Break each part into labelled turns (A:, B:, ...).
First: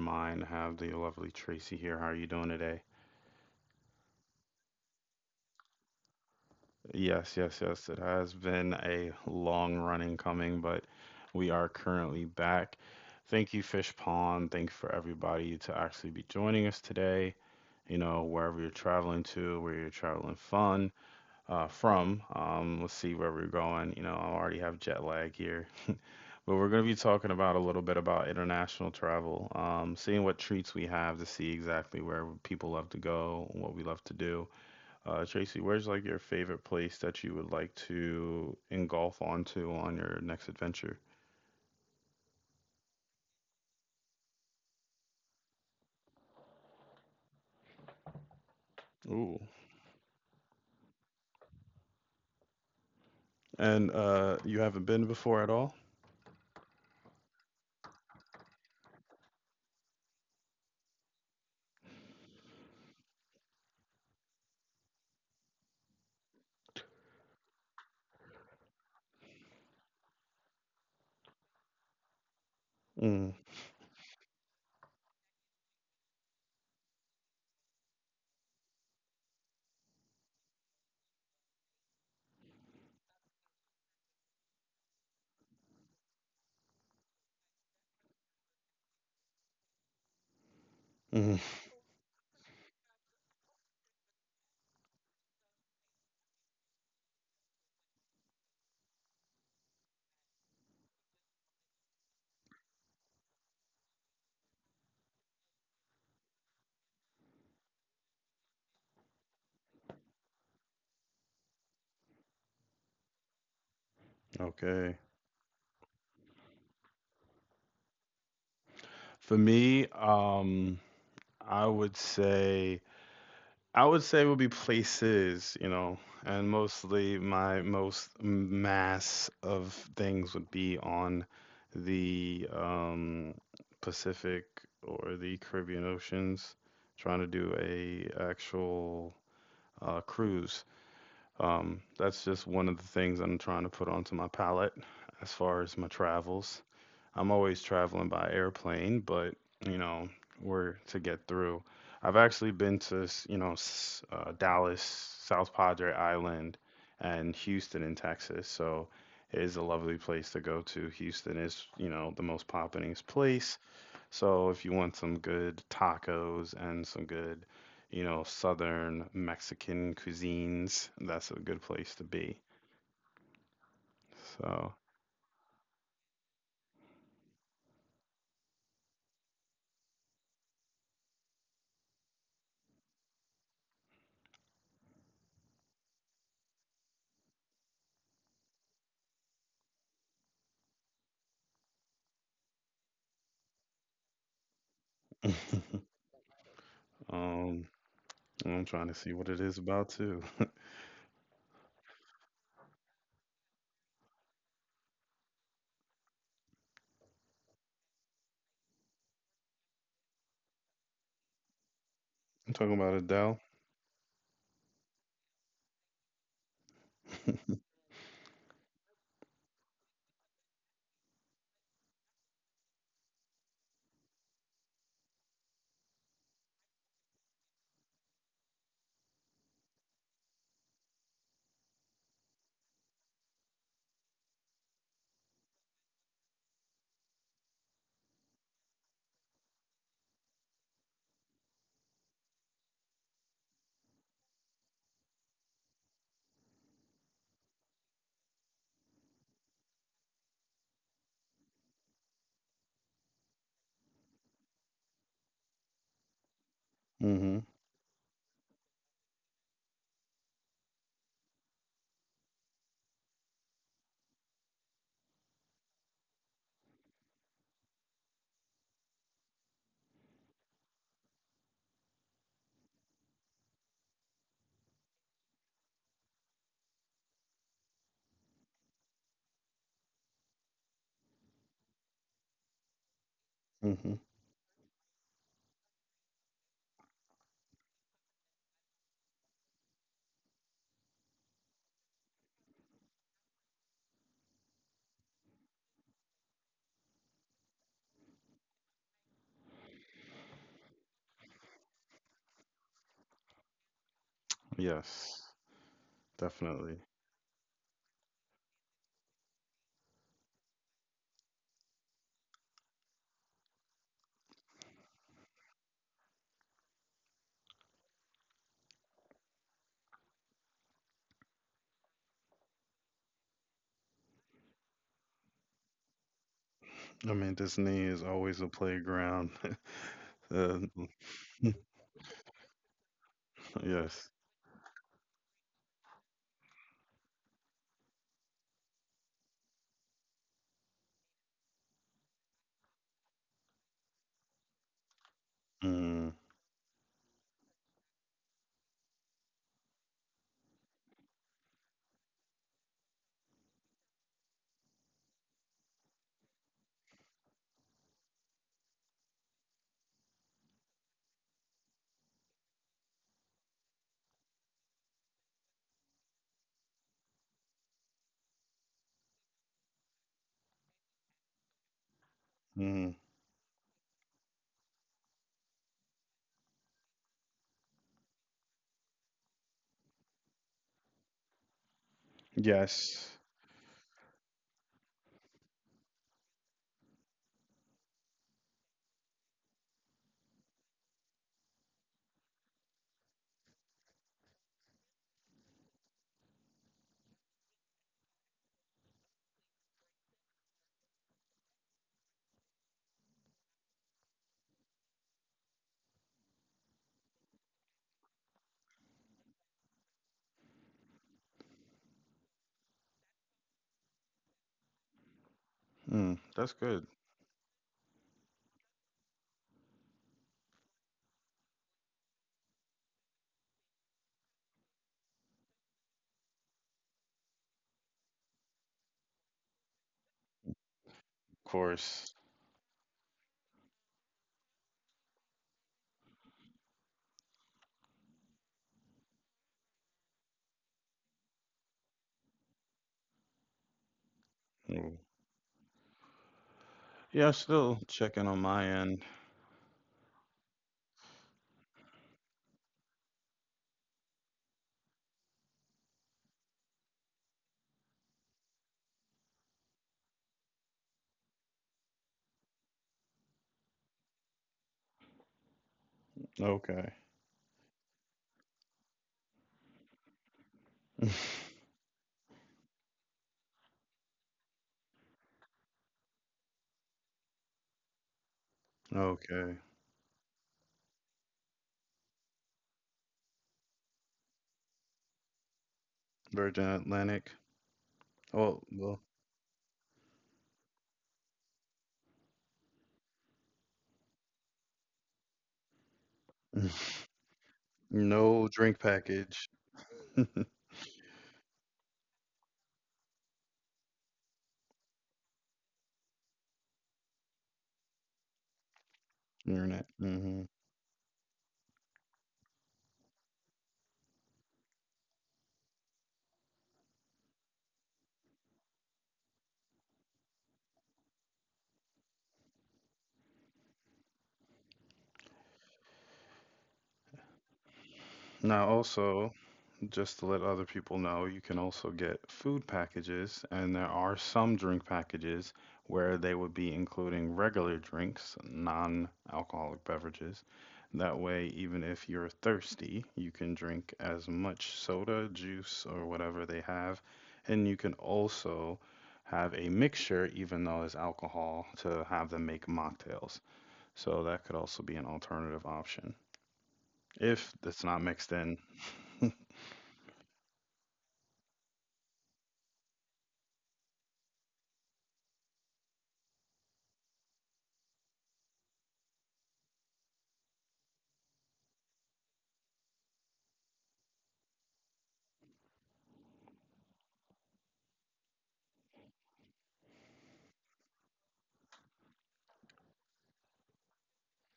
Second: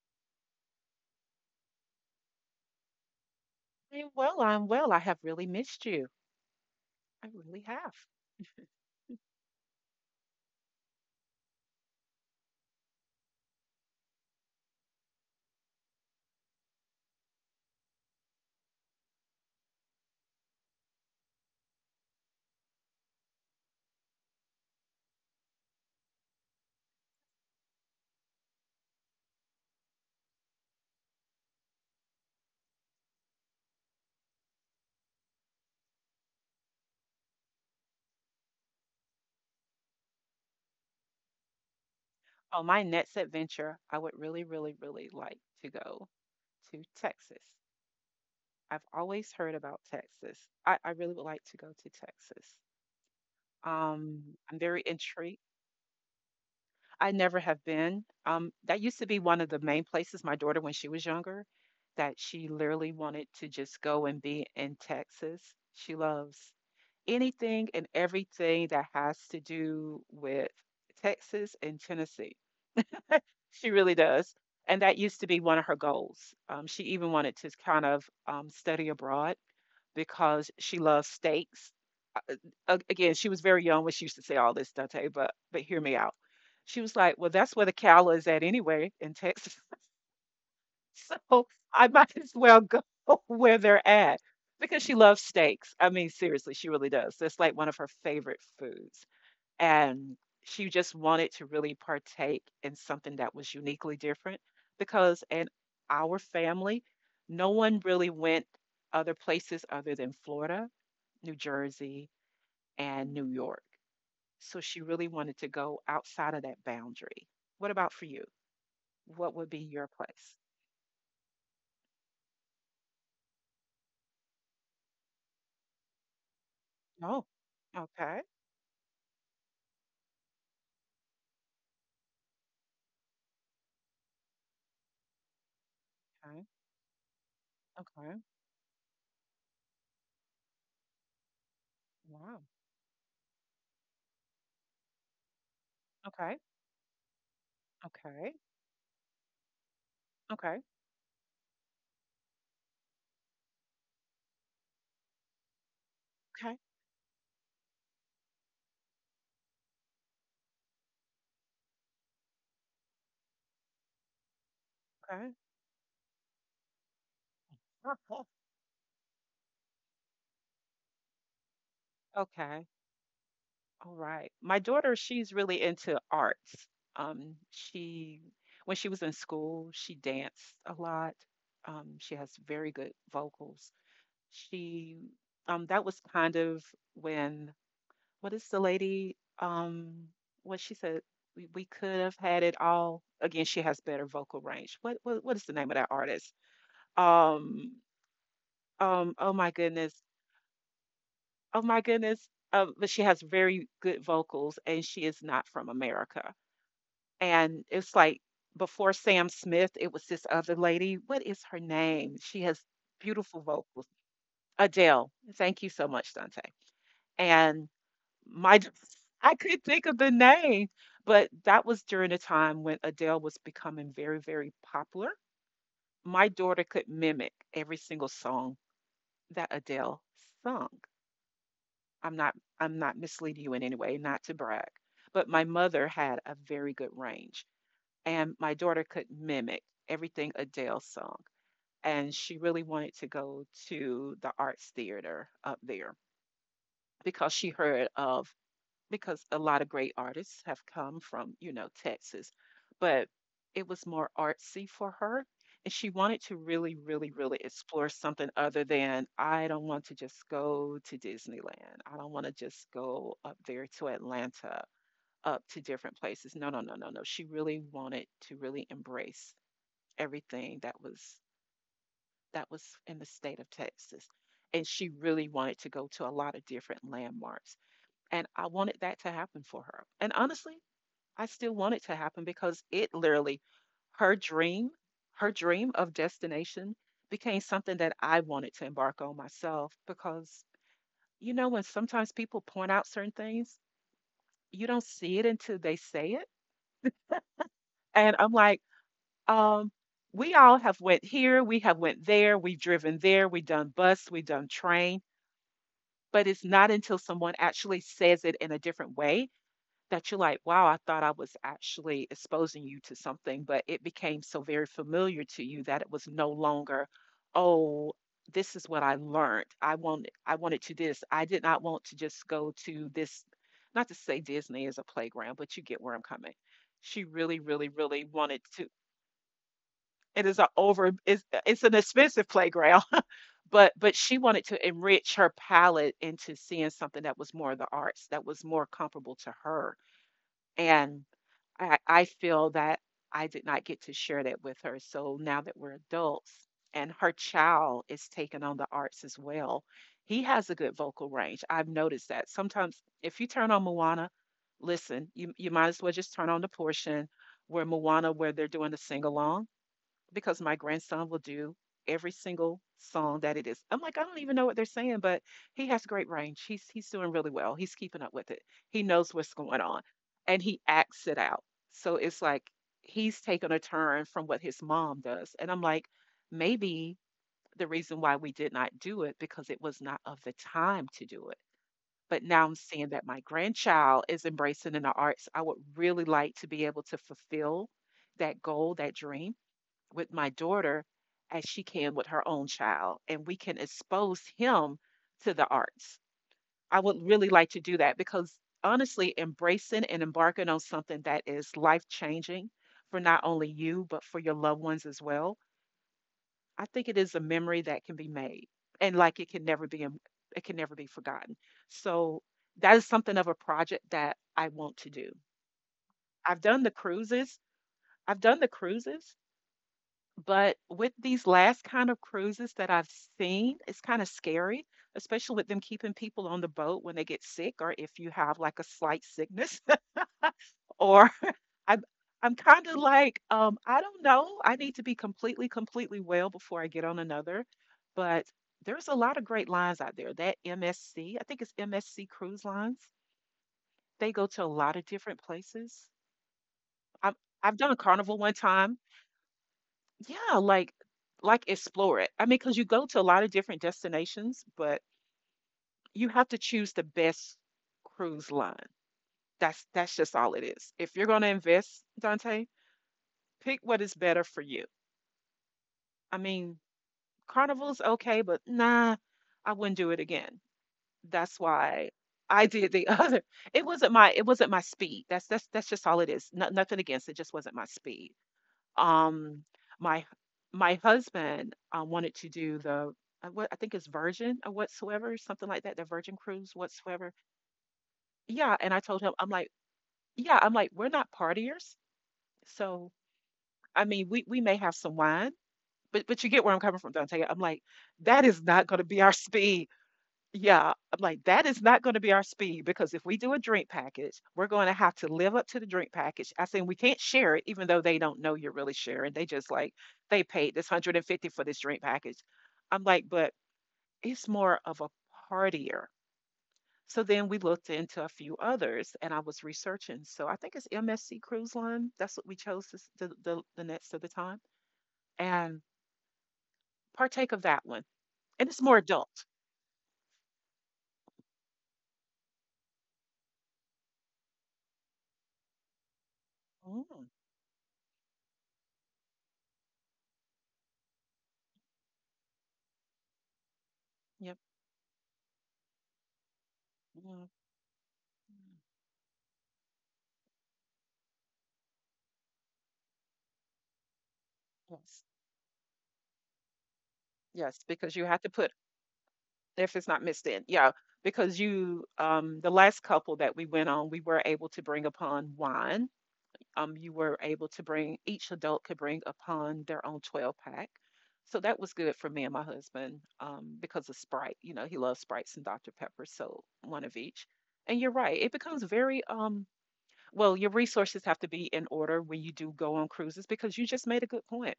A: mind. I have the lovely Tracy here. How are you doing today?
B: I'm well, I'm well. I have really missed you. I
A: Yes, yes,
B: really
A: yes.
B: have.
A: It has been a long running coming, but we are currently back. Thank you, Fish Pond. Thanks for everybody to actually be joining us today. You know, wherever you're traveling to, where you're traveling fun from. Let's see where we're going. You know, I already have jet lag here. But we're going to be talking about a little bit about international travel, seeing what treats we have to see exactly where people love to go and what we love to do. Tracy, where's like your favorite place that you would like to engulf onto on your next adventure?
B: Oh, my next adventure, I would really, really, really like to go to Texas. I've always
A: Ooh.
B: heard about Texas. I really would like to go to Texas.
A: And
B: Um, I'm
A: you
B: very
A: haven't been
B: intrigued.
A: before at all?
B: I never have been. That used to be one of the main places my daughter, when she was younger, that she literally wanted to just go and be in Texas. She loves anything and everything that has to do with Texas and Tennessee.
A: Mm,
B: She really does. And that used to be one of her goals. She even wanted to kind of study abroad because she loves steaks. Again, she was very young when she used to say all this, Dante, but hear me out. She was like, "Well, that's where the cow is at anyway in Texas,
A: mm,
B: so I might as well go where they're at." Because she loves steaks. I mean, seriously, she really does. That's like one of her favorite foods and she just wanted to really partake in something that was uniquely different because in our family, no one really went other places other than Florida, New Jersey, and New York. So she
A: okay.
B: really wanted to go outside of that boundary. What about for you? What
A: For
B: would be
A: me,
B: your place?
A: I would say would be places, you know, and mostly
B: Oh,
A: my most
B: okay.
A: mass of things would be on the Pacific or the Caribbean
B: Okay.
A: oceans, trying to do a
B: Okay.
A: actual cruise. That's
B: Wow.
A: just one of the things I'm trying to put onto my palette as far as my
B: Okay.
A: travels. I'm always traveling by
B: Okay.
A: airplane, but you know,
B: Okay.
A: we're to get through. I've actually been to, Dallas, South Padre
B: Okay.
A: Island, and Houston in Texas. So it is a lovely place to go to. Houston is, you know, the most poppinest place. So if you want some
B: Okay.
A: good tacos and some good, you know, Southern Mexican cuisines, that's a good place to be.
B: Okay. All right. My
A: So,
B: daughter, she's really into arts. Um, she, when she was in school, she danced a lot. She has very good vocals. She, that was kind of when, what is the lady? What she said, we could have had it all. Again, she has better vocal range. What is the name of that artist?
A: um,
B: Um,
A: I'm trying to see what
B: oh
A: it
B: my
A: is about
B: goodness.
A: too.
B: Oh my goodness. But she has very good vocals and she is not from America. And it's like before Sam Smith, it was this other lady. What is her name? She has
A: I'm talking about
B: beautiful
A: Adele.
B: vocals. Adele. Thank you so much, Dante. And my I couldn't think of the name, but that was during a time when Adele was becoming very, very popular. My daughter could mimic every single song that Adele sung. I'm not I'm not misleading you in any way, not to brag. But my mother had a very good range, and my daughter could mimic everything Adele sung. And she really wanted to go to the arts theater up there because because a lot of great artists have come from, you know, Texas, but it was more artsy for her. And she wanted to really, really, really
A: Hmm.
B: explore something other than, I don't want to just go to Disneyland. I don't want to just go up there to Atlanta, up to different places. No, no, no, no, no. She really wanted to really embrace everything that was in the state of Texas. And she really wanted to go to a lot of different landmarks. And I wanted that to happen for her. And honestly, I still want it to happen because it literally,
A: Hmm.
B: her dream, her dream of destination became something that I wanted to embark on myself because, you know, when sometimes people point out certain things, you don't see it until they say it. And I'm like, um we all have went here, we have went there, we've driven there, we've done bus, we've done train,
A: Yes,
B: but it's not
A: definitely.
B: until someone actually says it in a different way that you're like, wow, I thought I was actually exposing you to something, but it became so very familiar to you that it was no longer, oh, this is what I learned. I wanted to this. I did not want to just go to this. Not to say Disney is a playground, but you get where I'm coming. She
A: I
B: really,
A: mean,
B: really,
A: Disney
B: really
A: is
B: wanted
A: always a
B: to,
A: playground.
B: it is a
A: Uh,
B: over it's an expensive playground, but
A: yes.
B: she wanted to enrich her palette into seeing something that was more of the arts, that was more comparable to her. And I feel that I did not get to share that with her. So now that we're
A: Mm,
B: adults and her child is taking on the arts as well, he has a good vocal range. I've noticed that. Sometimes if you turn on Moana, listen, you might as well just turn on the portion where Moana, where they're doing the sing along, because my grandson will do every single song that it is. I'm like, I don't even know what they're saying, but he has great range. He's doing really well. He's keeping up with it. He knows what's going on and he acts it out. So it's like
A: mm,
B: he's taken a turn from what his mom does. And I'm like, maybe the reason why we did not do it because it was not of the time to do it. But now I'm seeing that
A: yes.
B: my grandchild is embracing in the arts. I would really like to be able to fulfill that goal, that dream with my daughter, as she can with her own child, and we can expose him to the arts. I would really like to do that because honestly, embracing and embarking on something that is life changing for not only you, but for your loved ones as well, I think it is a memory that can be made and like it can never be, it can never be forgotten. So that is something of a project that I want to do.
A: Mm,
B: I've
A: that's
B: done the
A: good.
B: cruises. I've done the cruises. But with these last kind of cruises that I've seen, it's kind of scary, especially with them keeping people on the boat when they get sick or if you have like a slight sickness. Or
A: Of
B: I'm
A: course.
B: I'm kind of like, I don't know. I need to be completely, completely well before I get on another. But there's a lot of great lines out there. That MSC, I think it's MSC Cruise Lines. They go to a lot of
A: Mm.
B: different places. I've
A: Yeah,
B: I've done a
A: still
B: Carnival one
A: checking on my
B: time.
A: end.
B: Yeah, like explore it. I mean, cause you go to a lot of different destinations, but you have to choose the best cruise line. That's just all it is. If you're gonna invest, Dante, pick what is better for you. I mean,
A: Okay.
B: Carnival's okay, but nah, I wouldn't do it again. That's why I did the other. It wasn't my speed. That's just all it is. No, nothing against it, just wasn't my speed. Um,
A: Okay.
B: my my husband, wanted to do the what I think is Virgin or whatsoever, something like that, the Virgin Cruise
A: Virgin
B: whatsoever.
A: Atlantic.
B: Yeah,
A: Oh,
B: and I told
A: well.
B: him, I'm like, yeah, I'm like, we're not partiers, so I mean, we may have some wine, but you get where I'm coming from, Dante. I'm like, that is
A: No
B: not going
A: drink
B: to be our
A: package.
B: speed. Yeah, I'm like, that is not going to be our speed because if we do a drink package, we're going to have to live up to the drink package. I said, we can't share it, even though they don't know you're really sharing. They just like,
A: Internet.
B: they
A: Mm-hmm.
B: paid this 150 for this drink package. I'm like, but it's more of a partier. So then we looked into a few others and I was researching. So I think it's MSC Cruise Line. That's what we chose this, the next of the time and partake of that one. And it's
A: Now,
B: more adult.
A: also, just to let other people know, you can also get food packages, and there are some drink packages where they would be
B: Mm,
A: including regular drinks, non alcoholic beverages. That way, even if you're thirsty, you can drink as
B: yep.
A: much soda, juice, or whatever they have.
B: Yeah,
A: And you can
B: mm,
A: also have a mixture, even though it's alcohol, to have them make mocktails. So that could also be
B: yes.
A: an alternative option if
B: Yes,
A: it's
B: because
A: not
B: you have to
A: mixed
B: put
A: in.
B: if it's not mixed in. Yeah, because you the last couple that we went on, we were able to bring upon wine. You were able to bring, each adult could bring upon their own 12 pack. So that was good for me and my husband because of Sprite, you know, he loves Sprites and Dr. Pepper, so one of each. And you're right, it becomes very well, your resources have to be in order when you do go on cruises because you just made a good point.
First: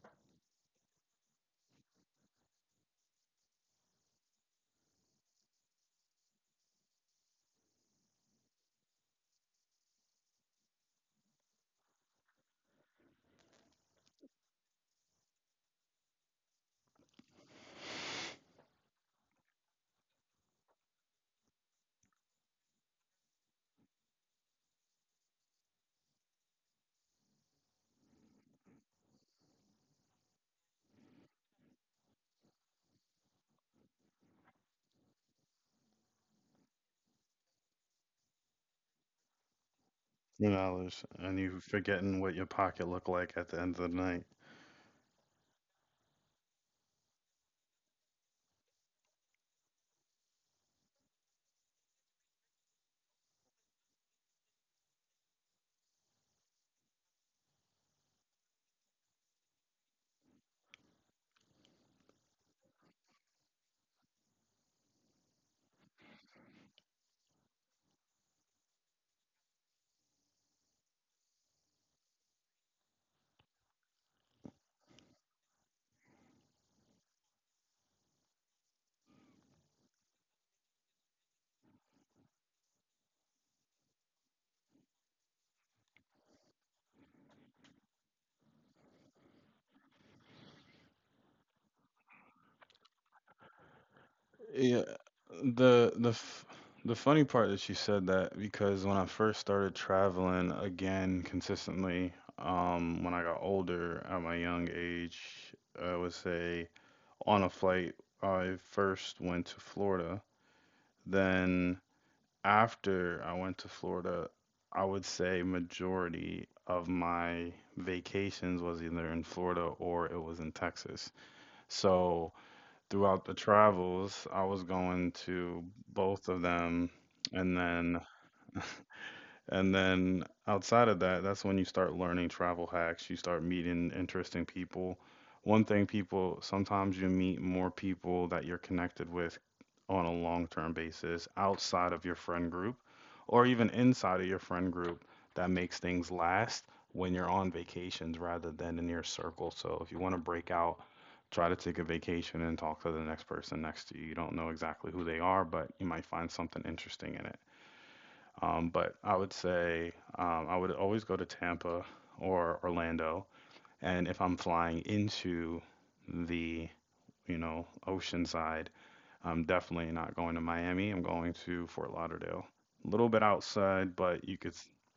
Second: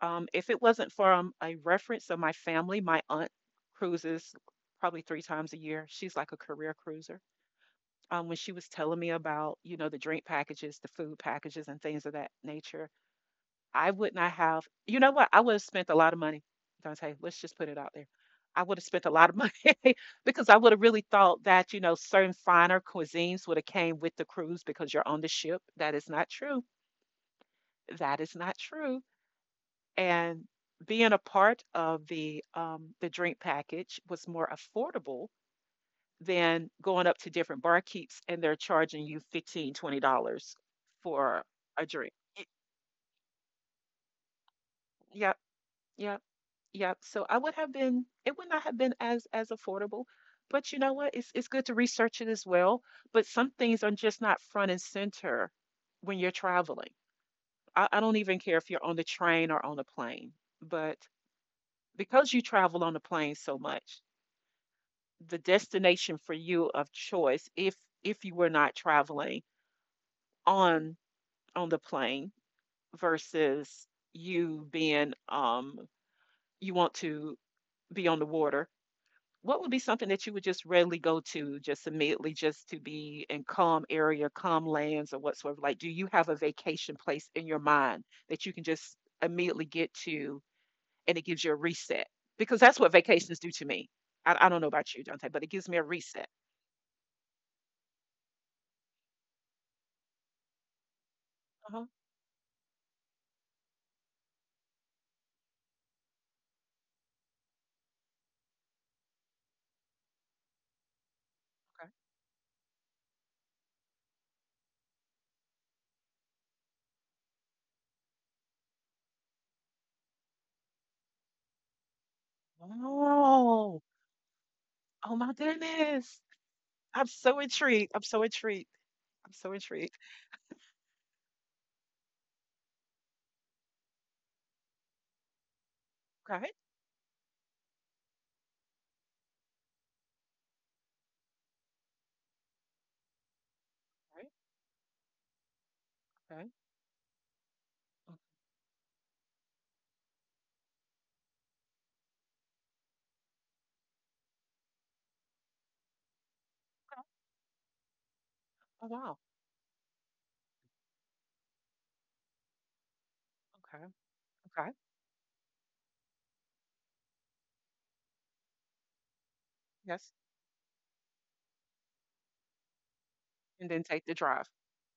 B: If it wasn't for a reference of my family, my aunt cruises probably 3 times a year. She's like a career cruiser. When she was telling me about, you know, the drink packages, the food packages, and things of that nature, I would not have, you know what? I would have spent a lot of money, Dante. Let's just put it out there. I would have spent a lot of money because I would have really thought that, you know, certain finer cuisines would have came with the cruise because you're on the ship. That is not true. That is not true. And being a part of the drink package was more affordable than going up to different barkeeps and they're charging you 15 20
A: Two
B: dollars
A: dollars, and
B: for
A: you
B: a drink.
A: forgetting what your pocket looked like at the end of the night.
B: Yep, yep, yep. So I would have been it would not have been as affordable. But you know what, it's good to research it as well, but some things are just not front and center when you're traveling. I don't even care if you're on the train or on a plane, but because you travel on the plane so much, the destination for you of choice, if you were not traveling on on the plane, versus you being you want to be on the water. What would be something that you would just readily go to, just immediately, just to be in calm area, calm lands or whatsoever? Like, do you have a vacation place in your mind that you can just immediately get to, and it gives you a reset? Because that's what vacations do to me. I don't know
A: Yeah,
B: about you, Dante, but it gives me a
A: the the
B: reset.
A: f- the funny part that she said that because when I first started traveling again
B: Uh-huh.
A: consistently, when I got older at my young age, I would say on a flight, I first went to Florida. Then after I went to Florida, I would say majority of my vacations was either in Florida or it was in Texas. So throughout the
B: Oh!
A: travels, I was going
B: Oh my
A: to
B: goodness.
A: both of them,
B: I'm so
A: and
B: intrigued.
A: then
B: I'm so intrigued. I'm so intrigued.
A: outside of that, that's when you start learning travel hacks. You start meeting interesting people. One thing
B: Okay.
A: people
B: Okay.
A: sometimes you meet more people that you're connected with on a long-term basis outside of your friend group or even inside of your friend group that makes things
B: Okay. Okay.
A: last when you're on vacations rather than in your circle. So if you want to break out try to take a vacation and talk to the next person next to you. You don't know exactly who they are, but you might find something interesting in it. Um,
B: Oh
A: but I
B: wow.
A: would say I would always go to Tampa or Orlando,
B: Okay.
A: and if I'm
B: Okay.
A: flying into the ocean side, I'm definitely
B: Yes.
A: not going to Miami. I'm going to Fort Lauderdale, a little bit
B: And then
A: outside,
B: take the
A: but you
B: drive.
A: could.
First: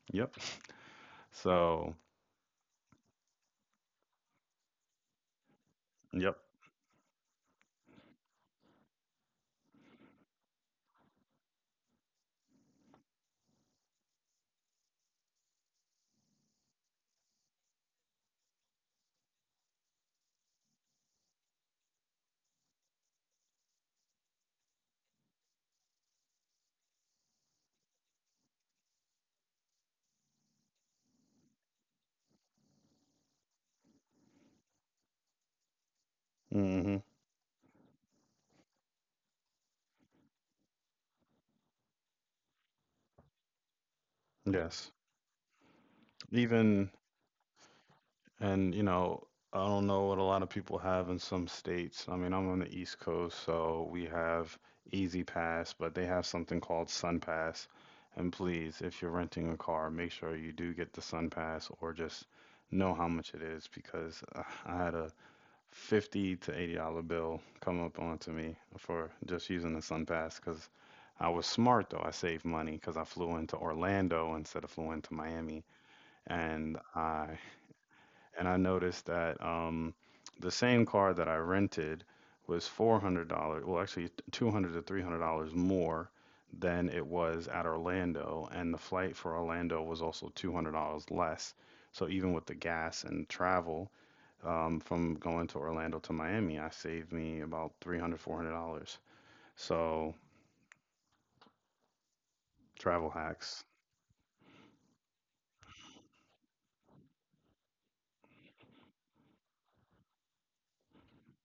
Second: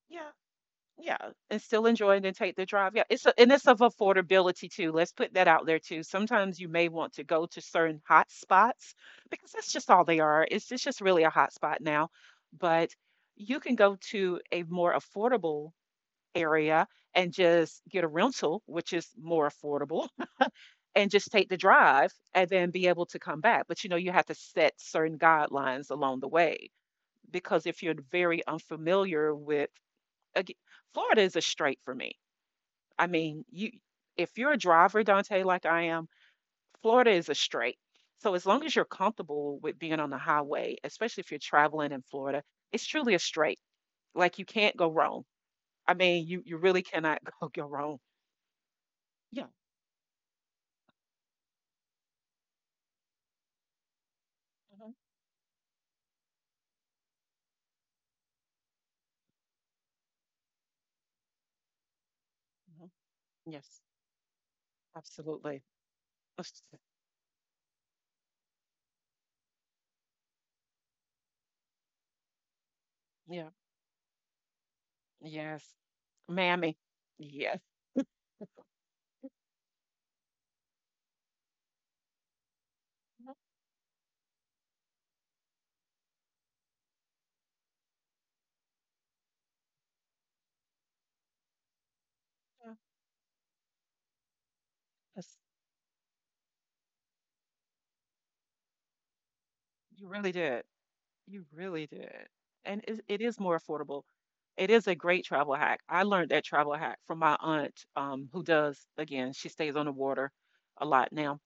B: Yeah.
A: Yep.
B: Yeah. And still
A: So,
B: enjoy and then take the drive. Yeah. And it's of affordability too. Let's put that out there too.
A: yep.
B: Sometimes you may want to go to certain hot spots, because that's just all they are. It's just really a hot spot now. But you can go to a more affordable area and just get a rental, which is more affordable, and just take the drive and then be able to come back. But you know, you have to set certain guidelines along the way, because if you're very unfamiliar with, again, Florida is a straight for me. I mean, you if you're a driver, Dante, like I am,
A: Hmm.
B: Florida is a straight. So as long as you're comfortable with being on the highway, especially if you're traveling in Florida, it's truly a straight. Like you can't go
A: Yes.
B: wrong. I mean, you really
A: Even
B: cannot go wrong.
A: And, you know,
B: Yeah.
A: I don't know what a lot of people have in some states. I mean, I'm on the East Coast, so we have
B: Mhm.
A: Easy Pass, but they have something called Sun Pass. And please, if you're renting a car, make sure you do get the Sun Pass or just
B: Mhm.
A: know how much it is
B: Yes,
A: because I had a
B: absolutely.
A: 50 to 80 dollar bill come up onto me for just using the Sun Pass because I was smart though. I saved money because I flew
B: Yeah.
A: into Orlando instead of flew into Miami
B: Yes. Mammy.
A: and I
B: Yes.
A: and I noticed that the same car that I rented was $400, well, actually $200 to $300 more than it was at Orlando, and the flight for Orlando was also $200 less. So even with the
B: Mhm.
A: gas and travel from
B: Yes.
A: going to Orlando to Miami, I saved me about 300, $400.
B: You
A: So
B: really did. You really did. And it,
A: travel
B: it is more
A: hacks.
B: affordable. It is a great travel hack. I learned that travel hack from my aunt, who does, again, she stays on the water a lot now.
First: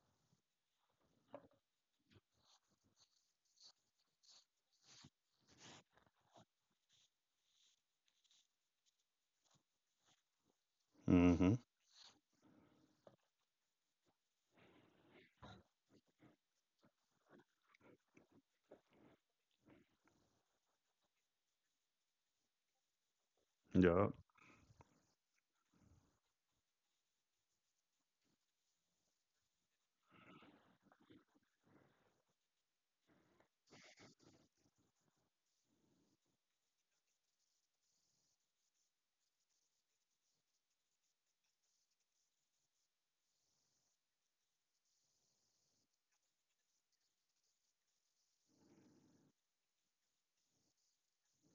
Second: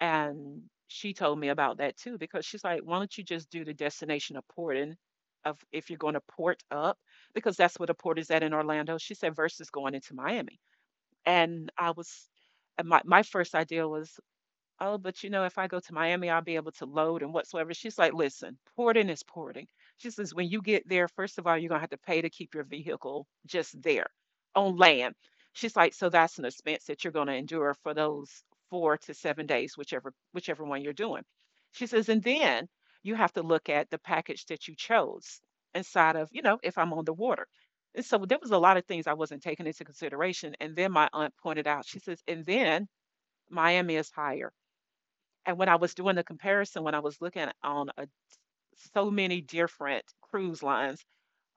B: And she told me about that too, because she's like, why don't you just do the destination of porting of if you're going to port up, because that's what a port is at in Orlando. She said, versus going into Miami.
A: Mm-hmm.
B: And I was, and my first idea was, oh, but you know, if I go to Miami, I'll be able to load and whatsoever. She's like, listen, porting is porting. She says, when you get there, first of all, you're going to have to pay to keep your vehicle just there
A: Yup.
B: on land. She's like, so that's an expense that you're going to endure for those 4 to 7 days, whichever one you're doing. She says, and then you have to look at the package that you chose inside of, you know, if I'm on the water. And so there was a lot of things I wasn't taking into consideration. And then my aunt pointed out, she says, and then Miami is higher, and when I was doing the comparison, when I was looking on a, so many different cruise lines,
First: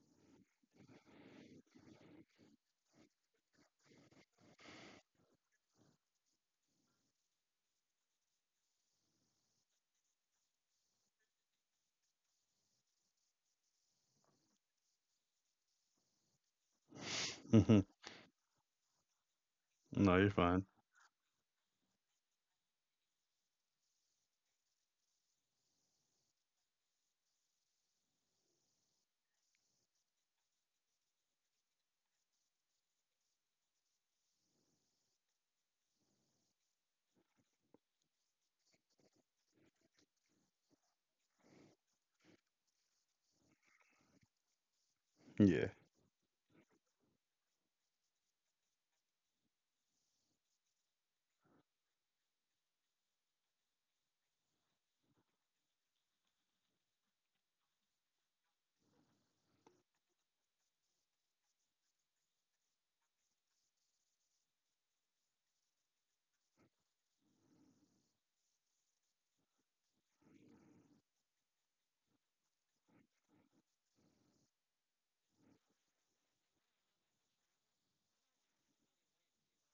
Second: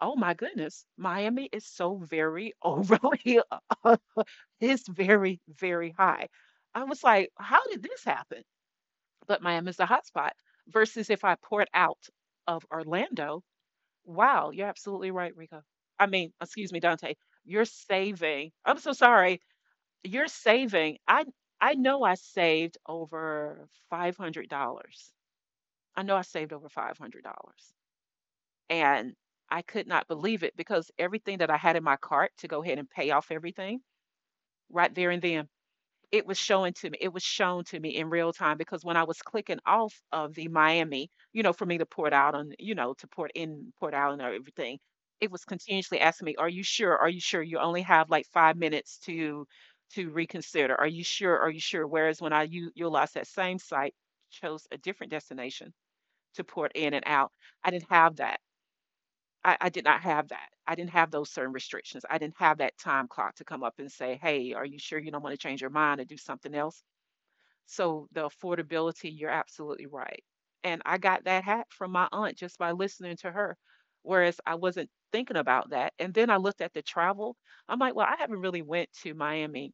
B: oh my goodness, Miami is so very overly, it's very, very high. I was like, how did this happen? But Miami's the hotspot. Versus if I poured out of Orlando, wow, you're absolutely right, Rico. I mean, excuse me, Dante, you're
A: Mm-hmm.
B: saving. I'm so sorry.
A: No,
B: You're
A: you're fine.
B: saving. I know I saved over $500. I know I saved over $500. And I could not believe it, because everything that I had in my cart to go ahead and pay off everything right there and then, it was showing to me. It was shown to me in real time, because when I was clicking off of the Miami, you know, for me to port out on, you know, to port in, port out and everything, it was
A: Yeah.
B: continuously asking me, are you sure? Are you sure? You only have like 5 minutes to reconsider. Are you sure? Are you sure? Whereas when I utilized that same site, chose a different destination, to port in and out. I didn't have that. I did not have that. I didn't have those certain restrictions. I didn't have that time clock to come up and say, hey, are you sure you don't want to change your mind and do something else? So the affordability, you're absolutely right. And I got that hat from my aunt just by listening to her, whereas I wasn't thinking about that. And then I looked at the travel. I'm like, well, I haven't really went to Miami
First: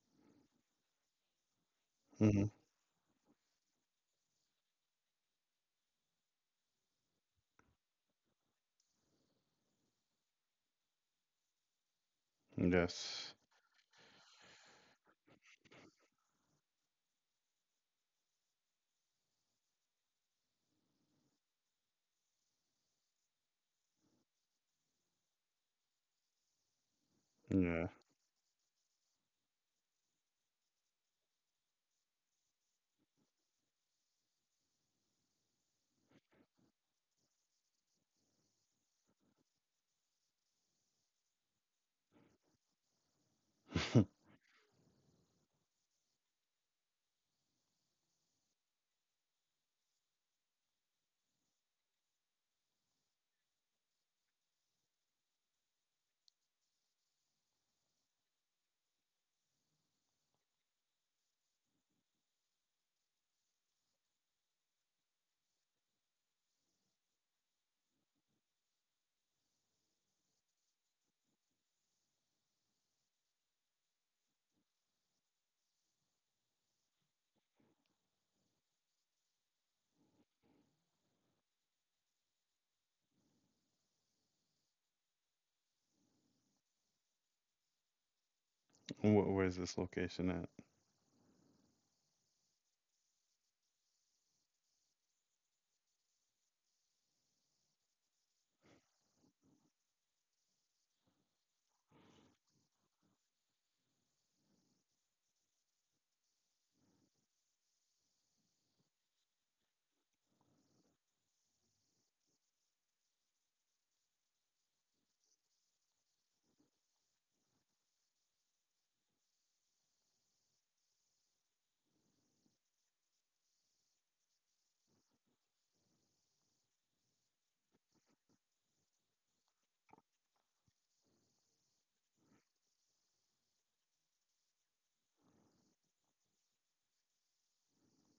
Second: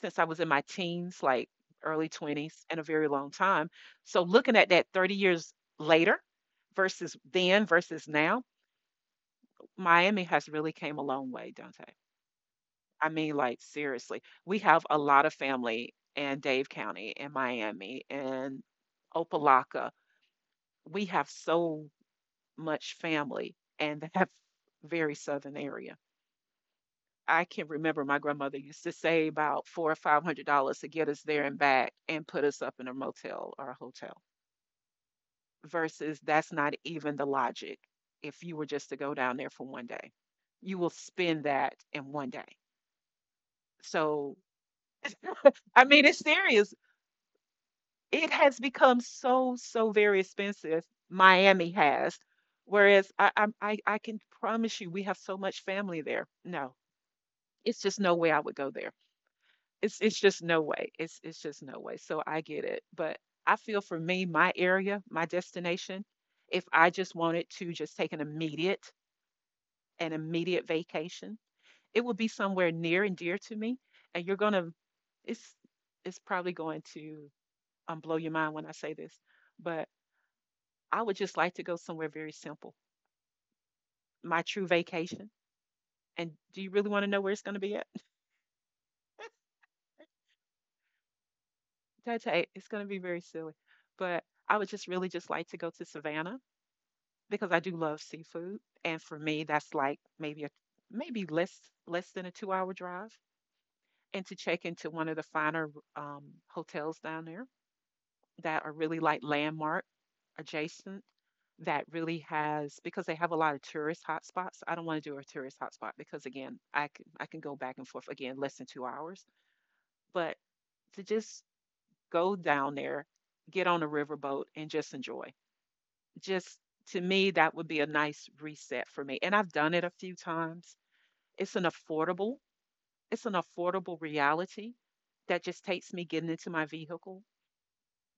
B: since I was in my teens, like early
A: Mm-hmm.
B: 20s, and a very long time. So looking at that 30 years later, versus then versus now, Miami has really came a long way, Dante. I
A: Yes.
B: mean, like, seriously, we have a lot of family in Dave County and Miami and Opelika. We have so much family in that very southern area. I can
A: Yeah.
B: remember my grandmother used to say about four or five hundred dollars to get us there and back and put us up in a motel or a hotel, versus that's not even the logic. If you were just to go down there for one day, you will spend that in one day. So, I mean, it's serious. It has become so, so very expensive. Miami has. Whereas I can promise you, we have so much family there. No, it's just no way I would go there. It's just no way. It's just no way. So I get it, but I feel for me, my area, my destination, if I just wanted to just take an immediate vacation, it would be somewhere near and dear to me. And you're gonna, it's it's probably going to blow your mind when I say this, but I would just like to go somewhere very simple, my true vacation. And do you really want to know where it's gonna be at?
A: Wh where's this location at?
B: Dante, it's gonna be very silly, but I would just really just like to go to Savannah, because I do love seafood, and for me, that's like maybe less than a 2 hour drive, and to check into one of the finer um, hotels down there that are really like landmark adjacent, that really has, because they have a lot of tourist hotspots. I don't want to do a tourist hotspot, because again, I can go back and forth again less than 2 hours, but to just go down there, get on a riverboat, and just enjoy. Just, to me, that would be a nice reset for me. And I've done it a few times. It's an affordable, it's an affordable reality that just takes me getting into my vehicle,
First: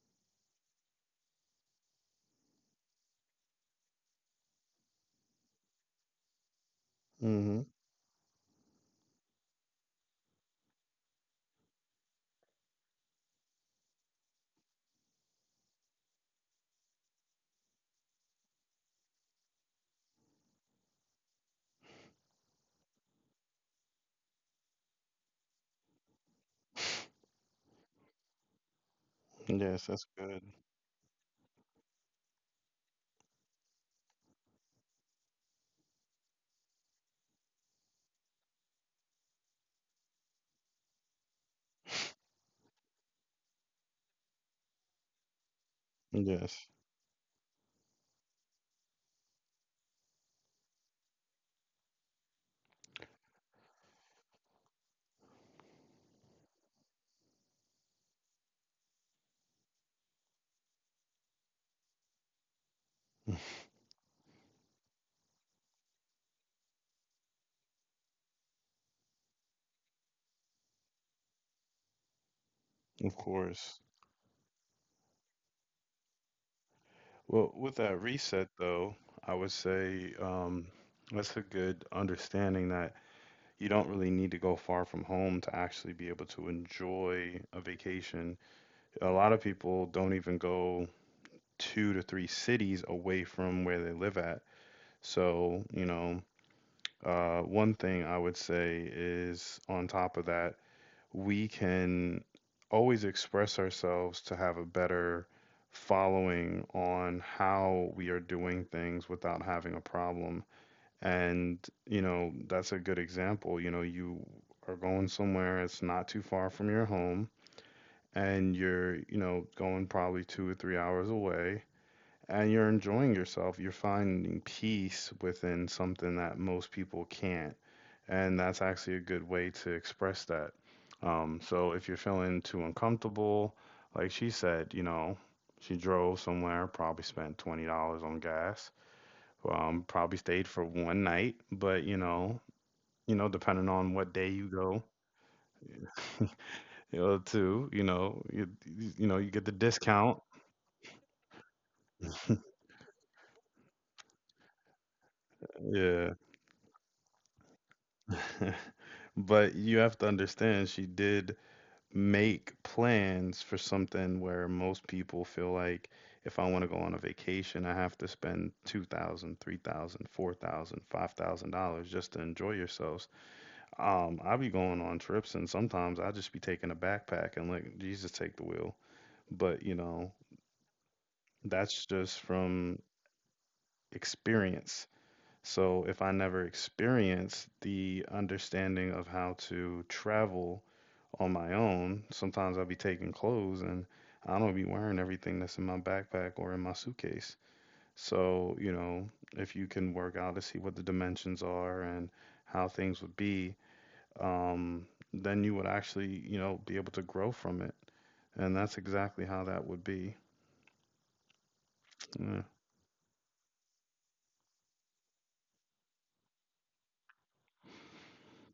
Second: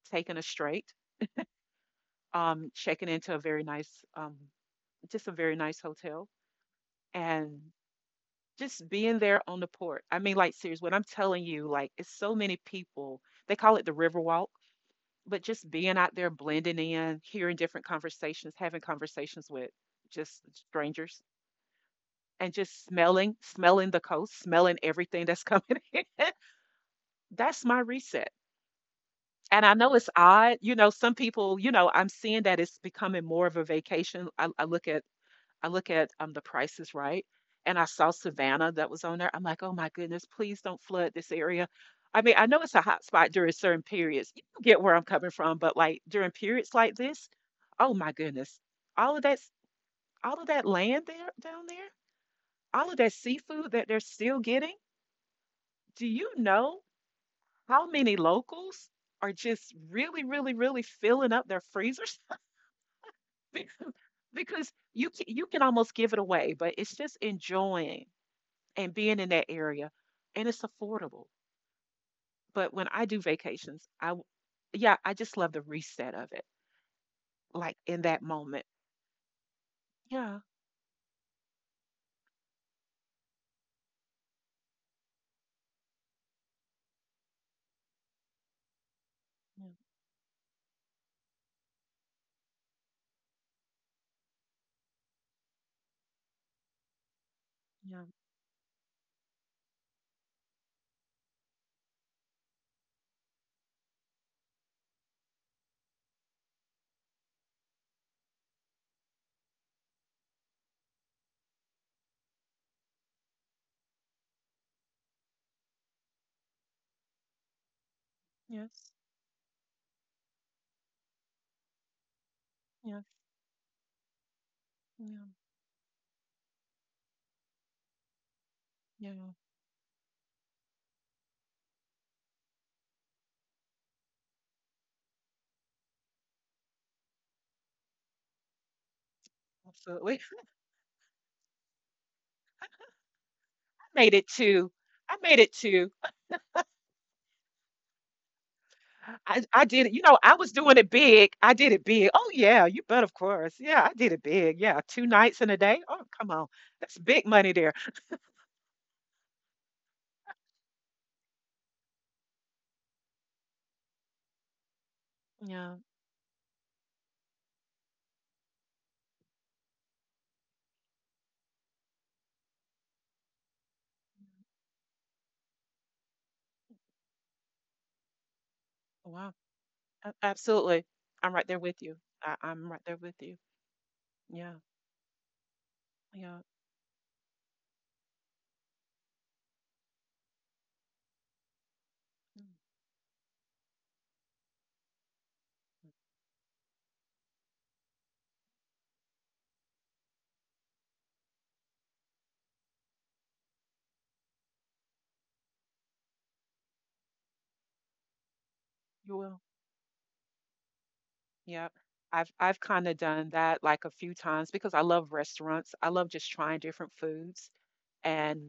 B: taking a straight, checking into a very nice, um, just a very nice hotel, and
A: Hmm.
B: just being there on the port. I mean, like, seriously, what I'm telling you, like, it's so many people, they call it the river walk, but just being out there, blending in, hearing different conversations, having conversations with just strangers, and just smelling the coast, smelling everything that's coming in. That's my reset. And I
A: Yes,
B: know
A: that's
B: it's
A: good.
B: odd, you know, some people, you know, I'm seeing that it's becoming more of a vacation. I look at the prices, right. And I saw Savannah that was on there. I'm like, oh my goodness, please don't flood this area. I mean, I know it's a hot spot during certain periods. You get where I'm coming from, but like during
A: Yes,
B: periods like this, oh my goodness. All of that, all of that land there down there, all of that seafood that they're still getting. Do you know how many locals are just really, really, really filling up their freezers, Be- because you can almost give it away, but it's just enjoying and being in that area, and it's affordable. But when I
A: of
B: do
A: course.
B: vacations, yeah, I just love the reset of it,
A: Well, with
B: like
A: that
B: in that
A: reset
B: moment.
A: though, I would say
B: Yeah,
A: that's a good understanding that you don't really need to go far from home to actually be able to enjoy a vacation. A lot of
B: yeah,
A: people don't even go two to three cities away from where they live at. So, you know, one
B: yeah,
A: thing I would say is on top of that we can always express ourselves to have a better following on how we are doing things without having a problem. And, you know, that's a good example. You know, you are going somewhere, it's not too far from your home, and
B: yes,
A: you're, you know, going probably 2 or 3 hours away. And you're
B: yes,
A: enjoying yourself. You're finding peace
B: yeah,
A: within something that most people can't and that's actually a good
B: yeah,
A: way to express that. So if you're feeling too uncomfortable, like she said, you know, she drove somewhere, probably spent $20 on gas, probably
B: absolutely.
A: stayed
B: I
A: for one night, but depending on what
B: made
A: day
B: it
A: you
B: too.
A: go,
B: I made it too.
A: you know, too, you know, you get
B: I
A: the
B: I did it. You
A: discount,
B: know, I was doing it big. I did it big. Oh yeah, you bet, of course. Yeah, I did it big. Yeah, 2 nights in a day. Oh,
A: yeah.
B: come on. That's big money there.
A: But you have to understand, she did make plans for something where most people feel
B: Yeah.
A: like if I want to go on a vacation, I have to spend $2,000, $3,000, $4,000, $5,000 just to enjoy yourselves. I be going on trips and sometimes I will just be taking a backpack and let Jesus take the wheel.
B: Wow.
A: But you know,
B: A- Absolutely. I'm right there with
A: that's
B: you.
A: just
B: I'm
A: from
B: right there with you. Yeah.
A: experience. So if I never
B: Yeah.
A: experience the understanding of how to travel on my own.
B: Mm,
A: Sometimes I'll be taking clothes and I don't be wearing everything that's in my backpack or in my suitcase. So, you know, if you can work out to see what the dimensions are and how things would be, um, then you would actually, you know, be able to grow from it. And that's
B: you
A: exactly how
B: will.
A: that would be.
B: Yeah. I've
A: Yeah.
B: I've kind of done that like a few times because I love restaurants. I love just trying different foods, and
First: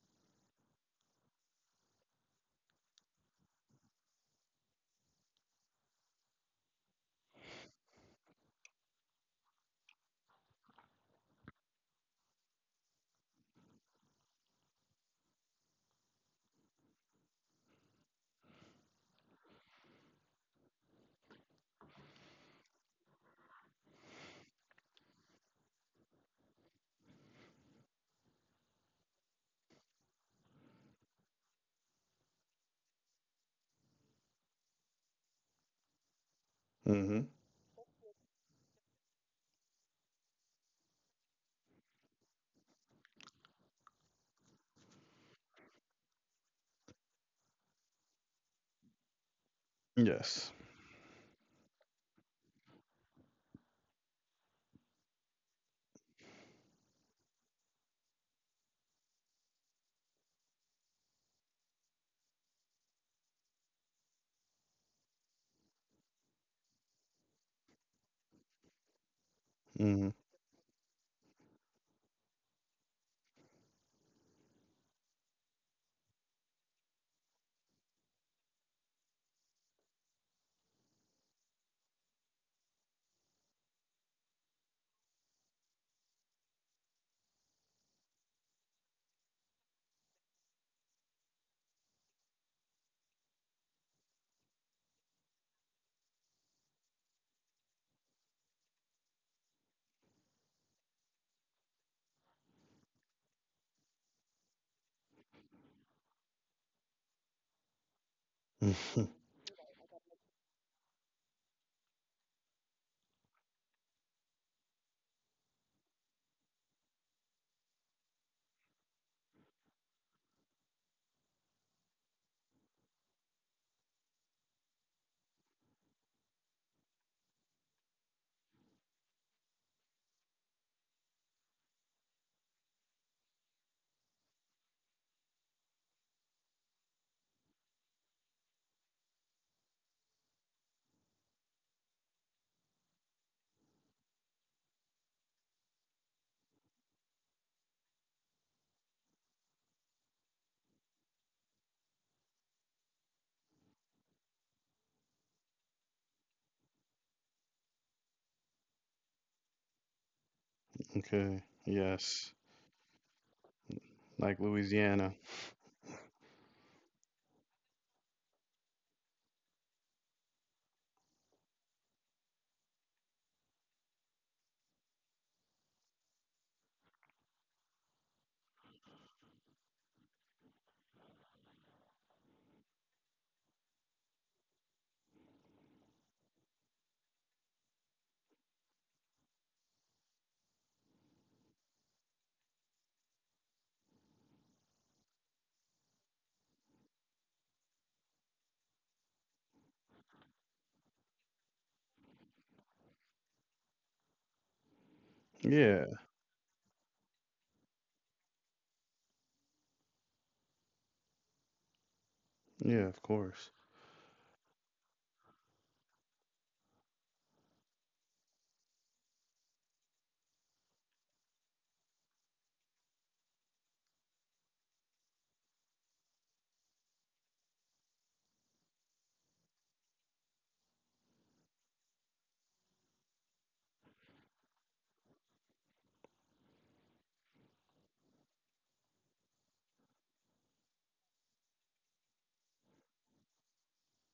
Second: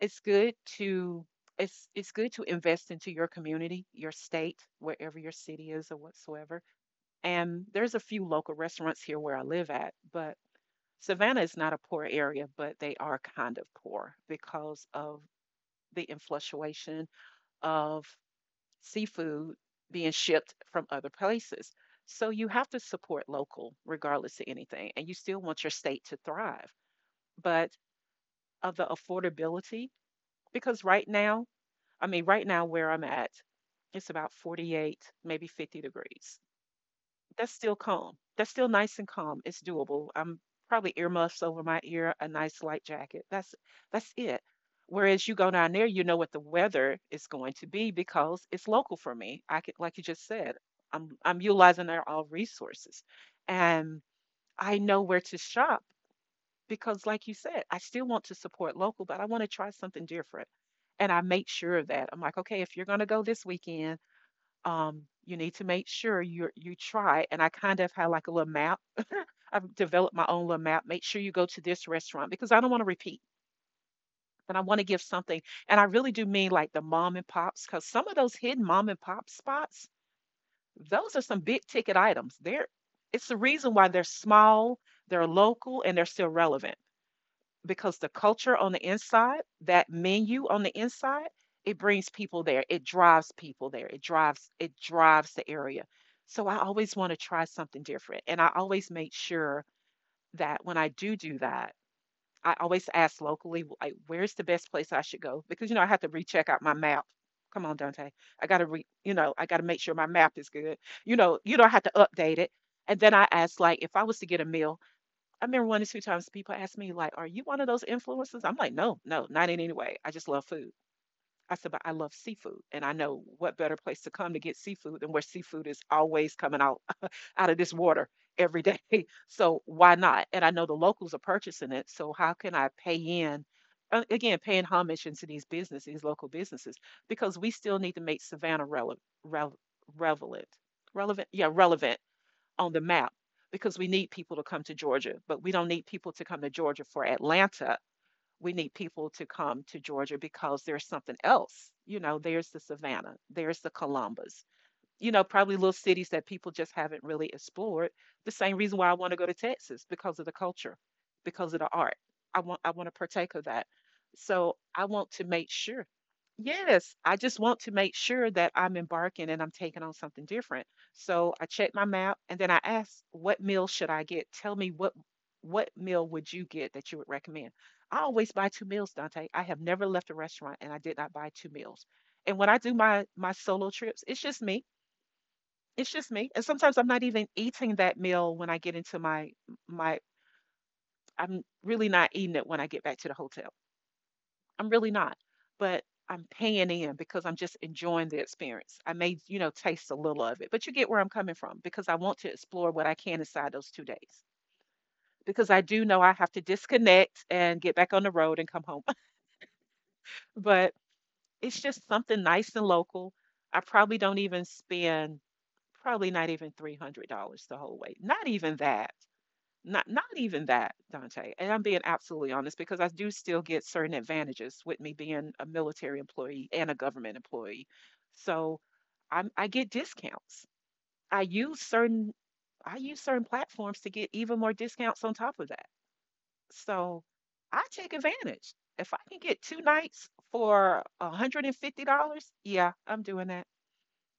B: it's good to it's good to invest into your community, your state, wherever your city is or whatsoever. And there's a few local restaurants here where I live at, but Savannah is not a poor area, but they are kind of poor because of the influctuation of seafood being shipped from other places. So you have to support local regardless of anything, and you still want your state to thrive. But of the affordability, because right now, I mean, right now where I'm at, it's about 48, maybe 50 degrees.
A: Hmm.
B: That's still calm. That's still nice and calm. It's doable. I'm probably earmuffs over my ear, a nice light jacket. That's it. Whereas you go down there, you know what the weather is going to be because it's local for me. I can, like you just
A: Yes.
B: said, I'm utilizing our all resources, and I know where to shop because, like you said, I still want to support local, but I want to try something different. And I make sure of that. I'm like, okay, if you're going to go this weekend, you need to make sure you try. And I kind of had like a little map. I've
A: Mm-hmm.
B: developed my own little map. Make sure you go to this restaurant because I don't want to repeat. And I want to give something. And I really do mean like the mom and pops, because some of those hidden mom and pop spots, those are some big ticket items. They're it's the reason why they're small, they're local, and they're still relevant because the culture on the inside, that menu on the inside, it brings people there. It drives people there. It drives the area. So I always want to try something different, and I always make sure that when I do do that, I always ask locally, like, where's the best place I should go? Because you know I have to recheck out my map. Come on, Dante. I gotta re, I gotta make sure my map is good. You know, you don't have to update it. And then I ask, like, if I was to get a meal, I remember one or two times people asked me, like, are you one of those influencers? I'm like, no, no, not in any way. I just love food. I said, but I love seafood. And I know what better place to come to get seafood than where seafood is always coming out out of this water every day. So why not? And I know the locals are purchasing it. So how can I pay in? Again, paying homage into these businesses, these local businesses, because we still need to make Savannah relevant, relevant, relevant, yeah, relevant on the map because we need people to come to Georgia, but we don't need people to come to Georgia for Atlanta. We need people to come to Georgia because there's something else. You know, there's the Savannah, there's the Columbus, you know, probably little cities that people just haven't really explored. The same reason why I want to go to Texas because of the culture,
A: Okay.
B: because of the art.
A: Yes.
B: I want to partake of that.
A: Like
B: So I want
A: Louisiana.
B: to make sure. Yes, I just want to make sure that I'm embarking and I'm taking on something different. So I check my map and then I ask, what meal should I get? Tell me what meal would you get that you would recommend? I always buy two meals, Dante. I have never left a restaurant and I did not buy two meals. And when I do my solo trips, it's just me. It's just me, and sometimes I'm not even eating that meal when I get into my I'm really not eating it when I get back to the hotel. I'm really not. But I'm paying in because I'm just enjoying the experience. I may, you know, taste a little of it, but you get where I'm coming from because I want to explore what I can inside those 2 days. Because I do know
A: Yeah.
B: I have to disconnect and get back on the road and come home. But it's just something nice and
A: Yeah, of
B: local.
A: course.
B: I probably don't even spend probably not even $300 the whole way. Not even that. Not not even that, Dante, and I'm being absolutely honest because I do still get certain advantages with me being a military employee and a government employee. So I get discounts. i use certain I use certain platforms to get even more discounts on top of that. So I take advantage. If I can get two nights for $150, yeah, I'm doing that.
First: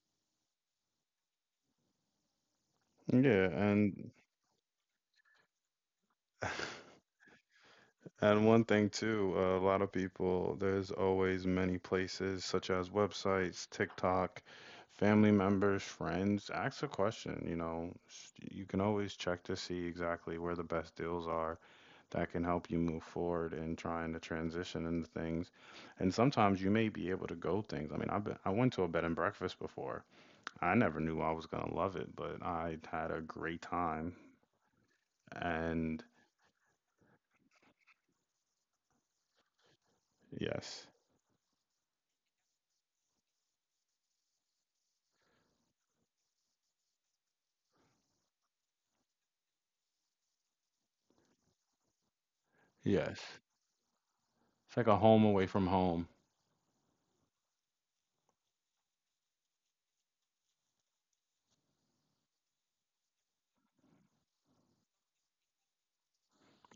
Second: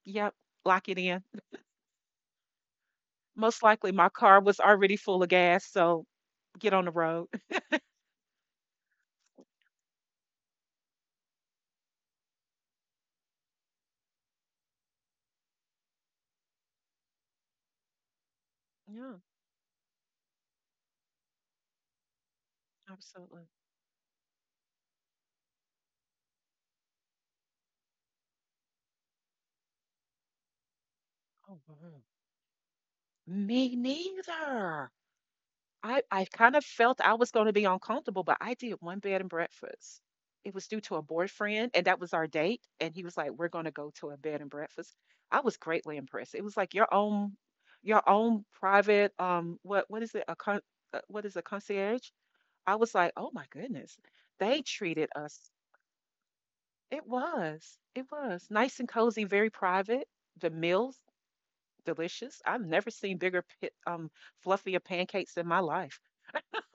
B: Yep, lock it in.
A: Yeah.
B: Most likely my
A: And
B: car was already full of gas, so get on the road.
A: And one thing too, a lot of people, there's always many places such as websites, TikTok, family members, friends. Ask a question, you know, you can always
B: Yeah,
A: check to see exactly where the best deals are that can help you move
B: absolutely.
A: forward in trying to transition into things. And sometimes you may be able to go things. I mean, I've been, I went to a bed and breakfast before. I never knew I was
B: Oh,
A: gonna love
B: wow.
A: it, but I had a great
B: Me
A: time.
B: neither.
A: And
B: I kind of felt I was going to be uncomfortable, but I did one bed and breakfast. It was due
A: yes,
B: to a boyfriend, and that was our date. And he was like, "We're going to go to a bed and breakfast." I was greatly impressed. It was like your own private what is it? A con what is a concierge? I was like,
A: yes.
B: "Oh my goodness, they
A: It's like a
B: treated
A: home
B: us."
A: away from home.
B: It was nice and cozy, very private. The meals delicious. I've never seen bigger, fluffier pancakes in my life.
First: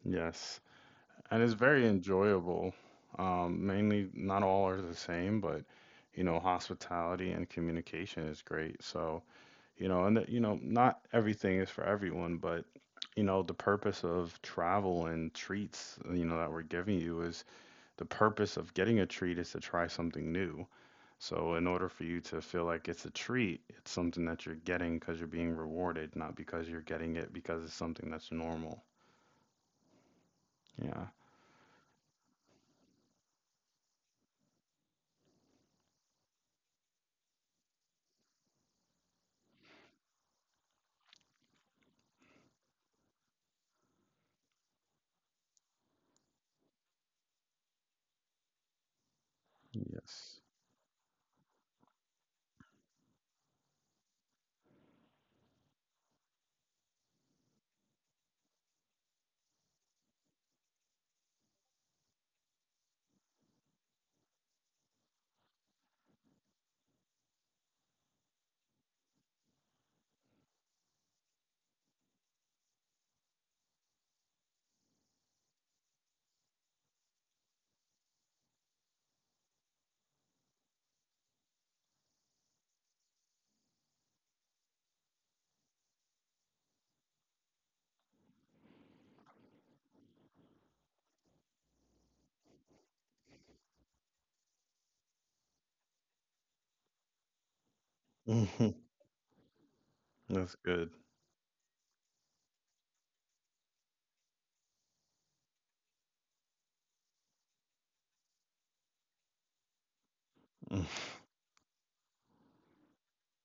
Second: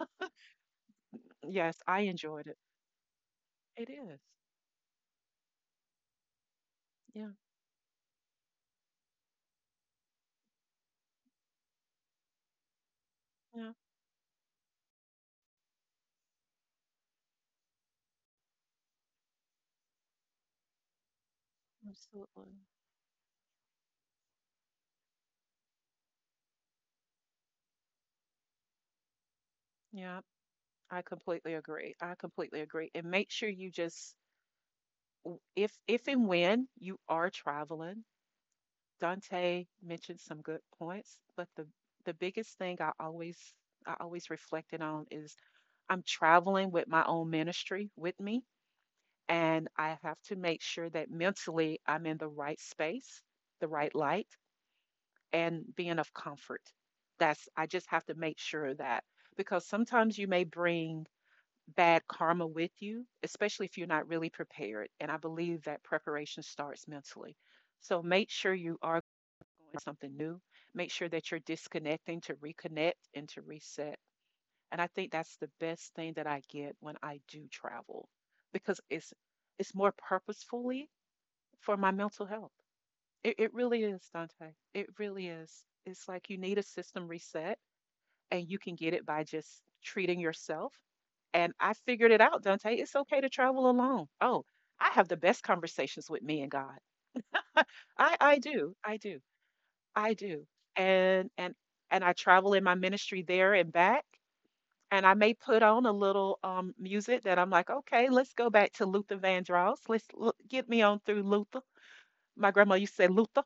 A: Yes. And it's
B: Yes,
A: very
B: I enjoyed it.
A: enjoyable. Um,
B: It
A: mainly,
B: is.
A: not all are the same, but you know,
B: Yeah,
A: hospitality and communication is great. So, you know, and that, you know, not everything is for everyone, but you know, the
B: yeah,
A: purpose of travel and treats, you know, that we're giving you is the purpose of getting a treat is to try something new. So, in order for you to
B: absolutely.
A: feel like it's a treat, it's something that you're getting because you're being rewarded, not because you're getting it because it's something that's normal.
B: Yeah, I
A: Yeah,
B: completely agree. I completely agree. And make sure you just, if and when you are traveling, Dante mentioned some good points, but the biggest thing I always reflected on is I'm traveling with my own ministry with me. And I have to
A: yes.
B: make sure that mentally I'm in the right space, the right light, and being of comfort. That's, I just have to make sure of that because sometimes you may bring bad karma with you, especially if you're not really prepared. And I believe that preparation starts mentally. So make sure you are going something new. Make sure that you're disconnecting to reconnect and to reset. And I think that's the best thing that I get when I do travel because it's more purposefully for my mental health. It really is, Dante. It really is. It's like you need a system reset, and you can get it by just treating yourself. And I figured it out, Dante. It's okay to travel alone. Oh, I have the best conversations with me and God. I do.
A: Hmm.
B: I do. I do.
A: That's good.
B: And and I travel in my ministry there and back. And I may put on a little music that I'm like, okay, let's go back to Luther Vandross. Get me
A: Mm.
B: on through Luther. My grandma used to say Luther.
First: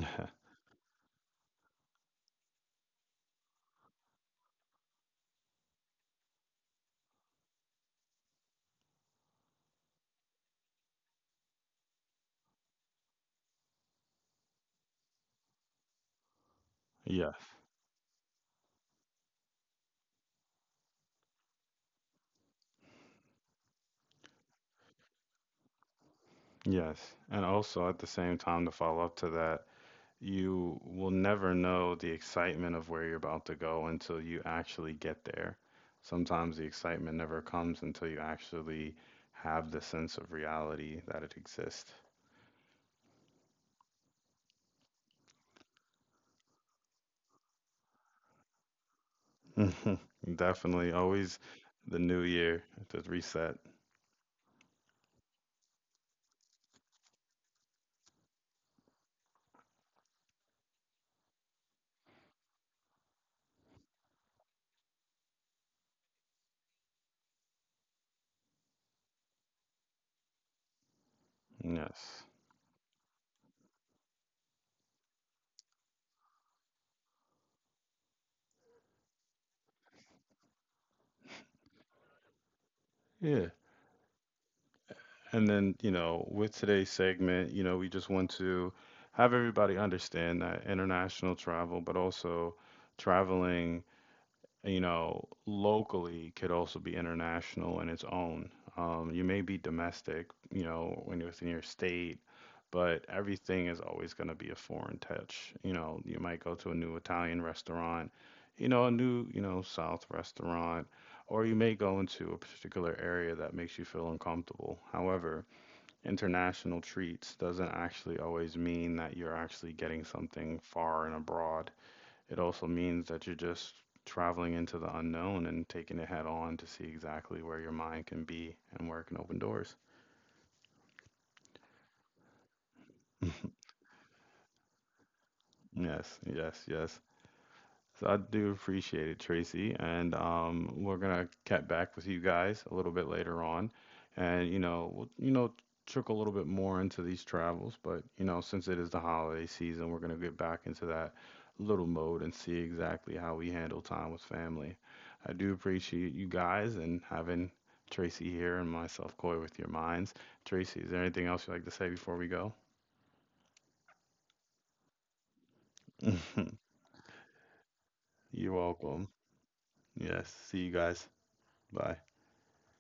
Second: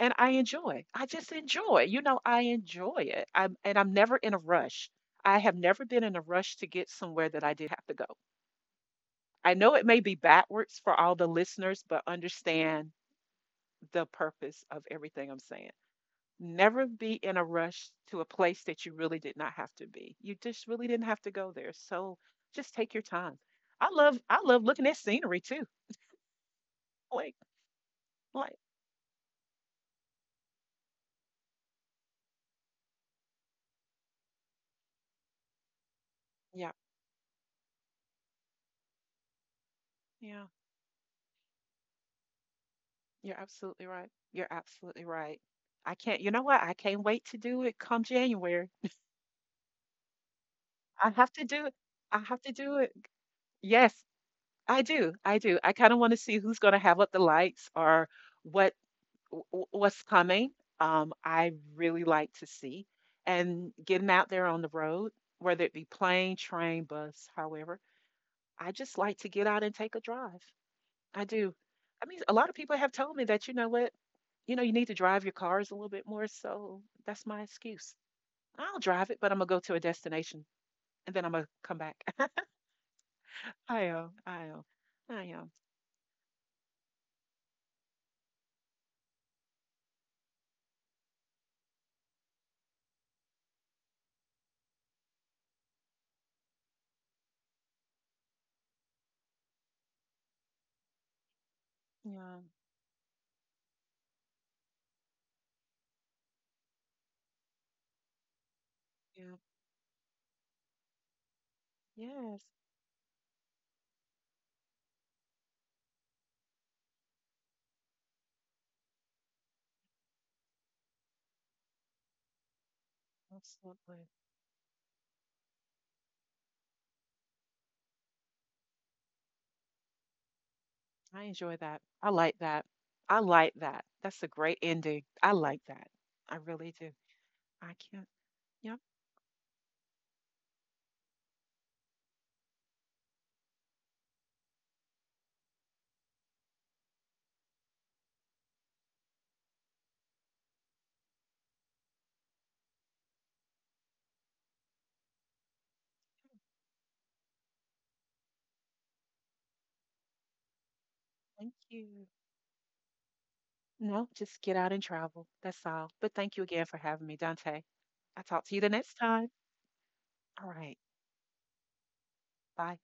B: And I enjoy. I just enjoy. You know, I enjoy it. I'm never in a rush. I have never been in a rush to get somewhere that I did have to go. I know it may be backwards for all the listeners, but understand the purpose of everything I'm saying. Never be
A: Yes.
B: in a rush to a place that you really did not have to be. You just really didn't have to go there. So just take your time. I love looking at scenery too.
A: Yes.
B: Like
A: And also at the same
B: like
A: time, to follow up to that, you will never know the excitement of where you're about to go until you actually get there. Sometimes the
B: yeah,
A: excitement never comes until you actually have the sense of
B: yeah.
A: reality that it exists.
B: You're absolutely right. You're absolutely right. I can't, you know what? I can't wait to do it come January.
A: Definitely
B: I have
A: always
B: to do it.
A: the new
B: I have to
A: year
B: do it.
A: to reset.
B: Yes, I do. I do. I kind of want to see who's going to have up the lights or what what's coming. I really like to see and getting out there on the road, whether it be plane, train, bus, however. I just like to get out and take a drive. I do. I
A: Yes.
B: mean, a lot of people have told me that, you know what? You know, you need to drive your cars a little bit more. So that's my excuse. I'll drive it, but I'm gonna go to a destination and then I'm gonna come back.
A: Yeah.
B: I am. I am. I
A: And
B: am.
A: then, you know, with today's segment, you know, we just want to have everybody understand that international travel, but also traveling, you know, locally could also be international in its own. You may be domestic, you know, when you're within your state,
B: Yeah.
A: but everything is always going to be a foreign touch. You know, you might go to a new Italian restaurant, you know, a new, you
B: Yeah.
A: know, South restaurant, or you may go into a
B: Yes.
A: particular area that makes you feel uncomfortable. However, international treats doesn't actually always mean that you're actually getting something far and abroad. It also means that you're just
B: Absolutely.
A: traveling into the unknown and taking it head on to see exactly where your mind can be and where it can open doors.
B: I enjoy that. I like that. I like that. That's a great ending. I like that.
A: Yes,
B: I
A: yes,
B: really do.
A: yes.
B: I
A: So
B: can't.
A: I do
B: Yep.
A: appreciate it, Tracy. And we're gonna cut back with you guys a little bit later on, and you know, we'll, you know, trickle a little bit more into these travels. But you know, since it is the holiday season, we're gonna get back into that little mode and see exactly how we handle time with family. I do appreciate you guys and having Tracy here and myself, Coy, with your minds. Tracy, is there anything else you'd
B: Thank
A: like to say
B: you.
A: before we go?
B: No, just get out and travel. That's all. But thank you again for having me, Dante. I'll talk to
A: You're
B: you the next
A: welcome.
B: time.
A: Yes.
B: All
A: See you
B: right.
A: guys. Bye.
B: Bye.